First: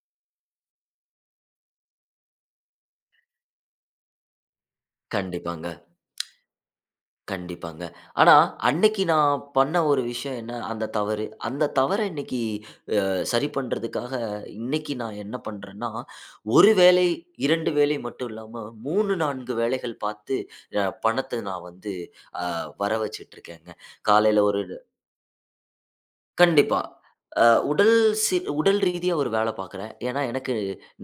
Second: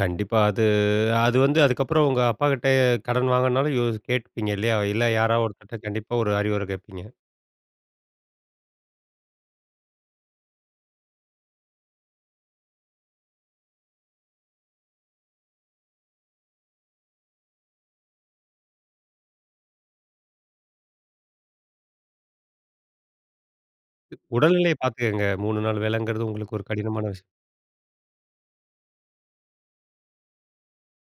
கண்டிப்பா. அது அது வந்து, அதுக்கப்புறம் உங்க அப்பாகிட்ட, கடன் வாங்கணுனாலும் யோ கேட்பீங்க? இல்லையா? இல்ல, யாராவது கண்டிப்பாங்க. ஒருத்தர்ட்ட கண்டிப்பா, ஒரு அறிவுரை கேட்பீங்க. கண்டிப்பாங்க. ஆனா, அன்னைக்கு நான் பண்ண ஒரு விஷயம், என்ன? அந்த தவறு. அந்த தவற இன்னைக்கு, அ சரி பண்றதுக்காக, இன்னைக்கு நான் என்ன பண்றேன்னா, 1 வேலை, 2 வேலை மட்டும் இல்லாம 3,4 வேலைகள் பாத்து, அ, பணத்தை நான் வந்து, அ வர வச்சுட்டிருக்கேங்க. காலையில ஒரு உடல்நிலைய பாத்துக்கங்க. 3 நாள் வேலங்கிறது, உங்களுக்கு ஒரு கண்டிப்பா. கடினமான விஷயம். அ, உடல் சீ உடல் ரீதியா ஒரு வேல பாக்குறேன். ஏனா, எனக்கு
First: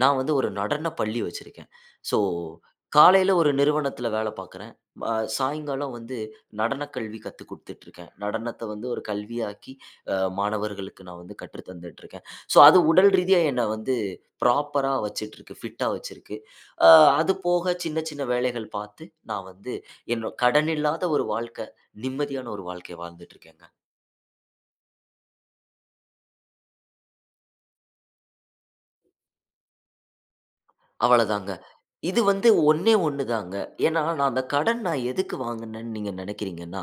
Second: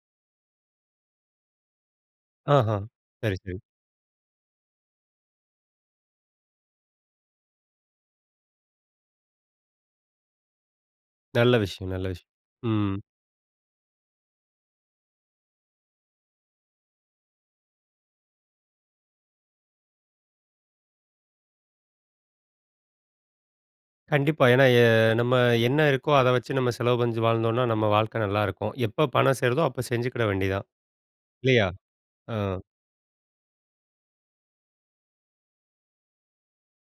நான் வந்து ஒரு நடனப்பள்ளி வச்சுருக்கேன். சோ ஆஹ, காலையில சரி, ஒரு சரி. நிறுவனத்தில வேல பாக்குறேன். அ, சாயங்காலம் வந்து நடனக் கல்வி கத்து கொடுத்துட்டு இருக்கேன். நடனத்தை வந்து ஒரு கல்வியாக்கி, அ, மாணவர்களுக்கு நான் வந்து நல்ல கற்று விஷயம். நல்ல தந்துட்டுருக்கேன். விஷயம். சோ அது ம். உடல் ரீதியா, என்ன வந்து ப்ராப்பரா வச்சுட்ருக்கு. பிட்டா வச்சுருக்கு. அ, அது போக, சின்ன சின்ன வேலைகள் பாத்து, நான் வந்து என்னோ, கடனில்லாத ஒரு வாழ்க்கை. நிம்மதியான ஒரு வாழ்க்கய வாழ்ந்துட்டு இருக்கேங்க. கண்டிப்பா. ஏன்னா, ஏ நம்ம என்ன இருக்கோ, அத வச்சு, நம்ம செலவு செஞ்சு வாழ்ந்தோனா, நம்ம வாழ்க்கை நல்லா இருக்கும். எப்ப பணம் சேருதோ, அப்ப செஞ்சுகிட வேண்டியது தான். அவ்வளதாங்க. இல்லையா? இது ஆ. வந்து ஒண்ணே 1 தாங்க. ஏனா, நான் அந்த கடன், நான் எதுக்கு வாங்குனேனு நீங்க நெனைக்குறீங்கனா,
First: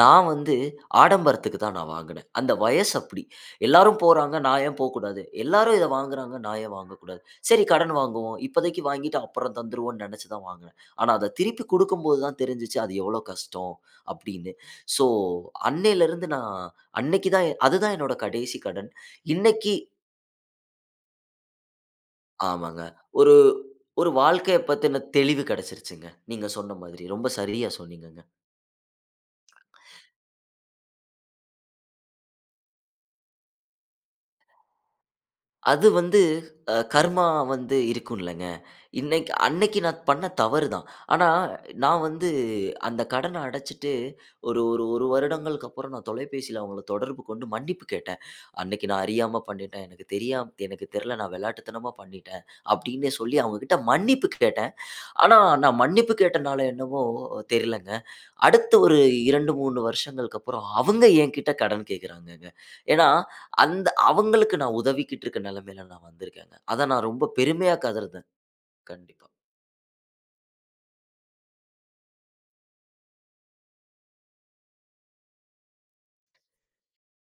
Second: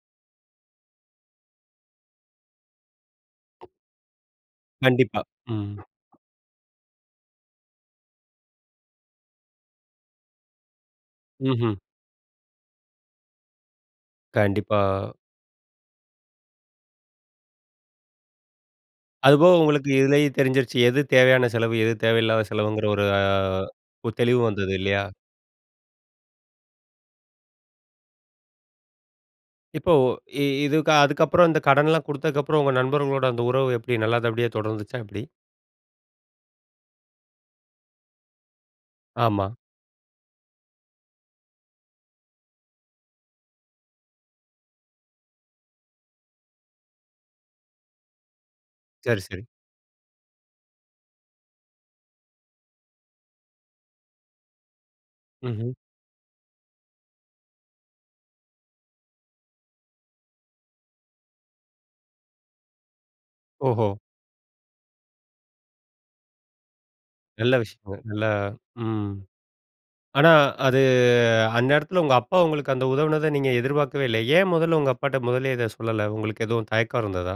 நான் வந்து ஆடம்பரத்துக்கு தான் நான் வாங்குனேன். அந்த வயசு அப்படி. எல்லாரும் போறாங்க. நான் ஏன் கண்டிப்பா. போக்கூடாது? ம். எல்லாரும் இத வாங்குறாங்க. நான் ஏன் வாங்கக்கூடாது? சரி, கடன் வாங்குவோம். இப்போதைக்கு வாங்கிட்டு, அப்புறம் தந்துருவோனு, நெனச்சு தான் வாங்குனேன். ஆனா, அத திருப்பி ம்ஹ்ம். குடுக்கும்போது தான் தெருஞ்சுச்சு, அது எவ்வளவு கஷ்டம், அப்படினு. கண்டிப்பா. சோ அன்னைல இருந்து நான், அன்னைக்கு தான் எ அதுதான் என்னோட கடைசி கடன். அதுபோக, இன்னைக்கு உங்களுக்கு இதுலயே தெரிஞ்சிடுச்சு. எது தேவையான செலவு, எது தேவையில்லாத ஆமாங்க. செலவுங்கிற, ஒரு அ ஒரு, ஒரு ஒரு தெளிவு வாழ்க்கைய வந்தது, இல்லையா? பத்தின தெளிவு கெடச்சுருச்சுங்க. நீங்க சொன்ன மாதிரி. ரொம்ப சரியா சொன்னீங்கங்க. இப்போ இ இதுக்கு, அதுக்கப்புறம் அந்த கடன்லாம் குடுத்ததுக்கு அப்புறம், உங்க நண்பர்களோட அந்த உறவு எப்படி? நல்லபடியா தொடர்ந்துச்சா? எப்படி? அது வந்து, அ, கர்மா வந்து இருக்கும்லங்க. இன்னைக்கு ஆமா. அன்னைக்கு நான் பண்ண தவறு தான். ஆனா, நான் வந்து அந்த கடனை அடச்சுட்டு, ஒரு ஒரு ஒரு வருடங்களுக்கு அப்புறம், நான் தொலைபேசியில அவுங்கள தொடர்பு கொண்டு, மன்னிப்பு கேட்டேன். "அன்னைக்கு நான் சரி, அறியாம சரி. பண்ணிட்டேன். எனக்கு தெரியாம எனக்கு தெரில. நான் விளையாட்டுத்தனமா பண்ணிட்டேன்." அப்படின்னே சொல்லி அவுங்க கிட்ட மன்னிப்பு கேட்டேன். ஆனா, ம்ஹ்ம். நான் மன்னிப்பு கேட்டனால என்னவோ, தெரிலங்க. அடுத்த ஒரு 2,3 வருஷங்களுக்கு அப்புறம், அவுங்க எங்கிட்ட கடன் கேக்குறாங்கங்க. ஏனா, அந்த ஓஹோ! அவுங்களுக்கு நான் உதவிக்கிட்டு இருக்க நிலைமையில நான் வந்துருக்கேங்க. அத நான், ரொம்ப நல்ல பெருமையா விஷயங்கள். கருதறேன் நல்லா ம். கண்டிப்பா. ஆனா, அது அந்நேரத்தில உங்க அப்பா உங்களுக்கு அந்த உதவுனத, நீங்க எதிர்பாக்கவே இல்ல. ஏன்? முதல்ல உங்க அப்பாட்ட முதல்லயே இத சொல்லல. உங்களுக்கு எதுவும், தயக்கம் இருந்ததா?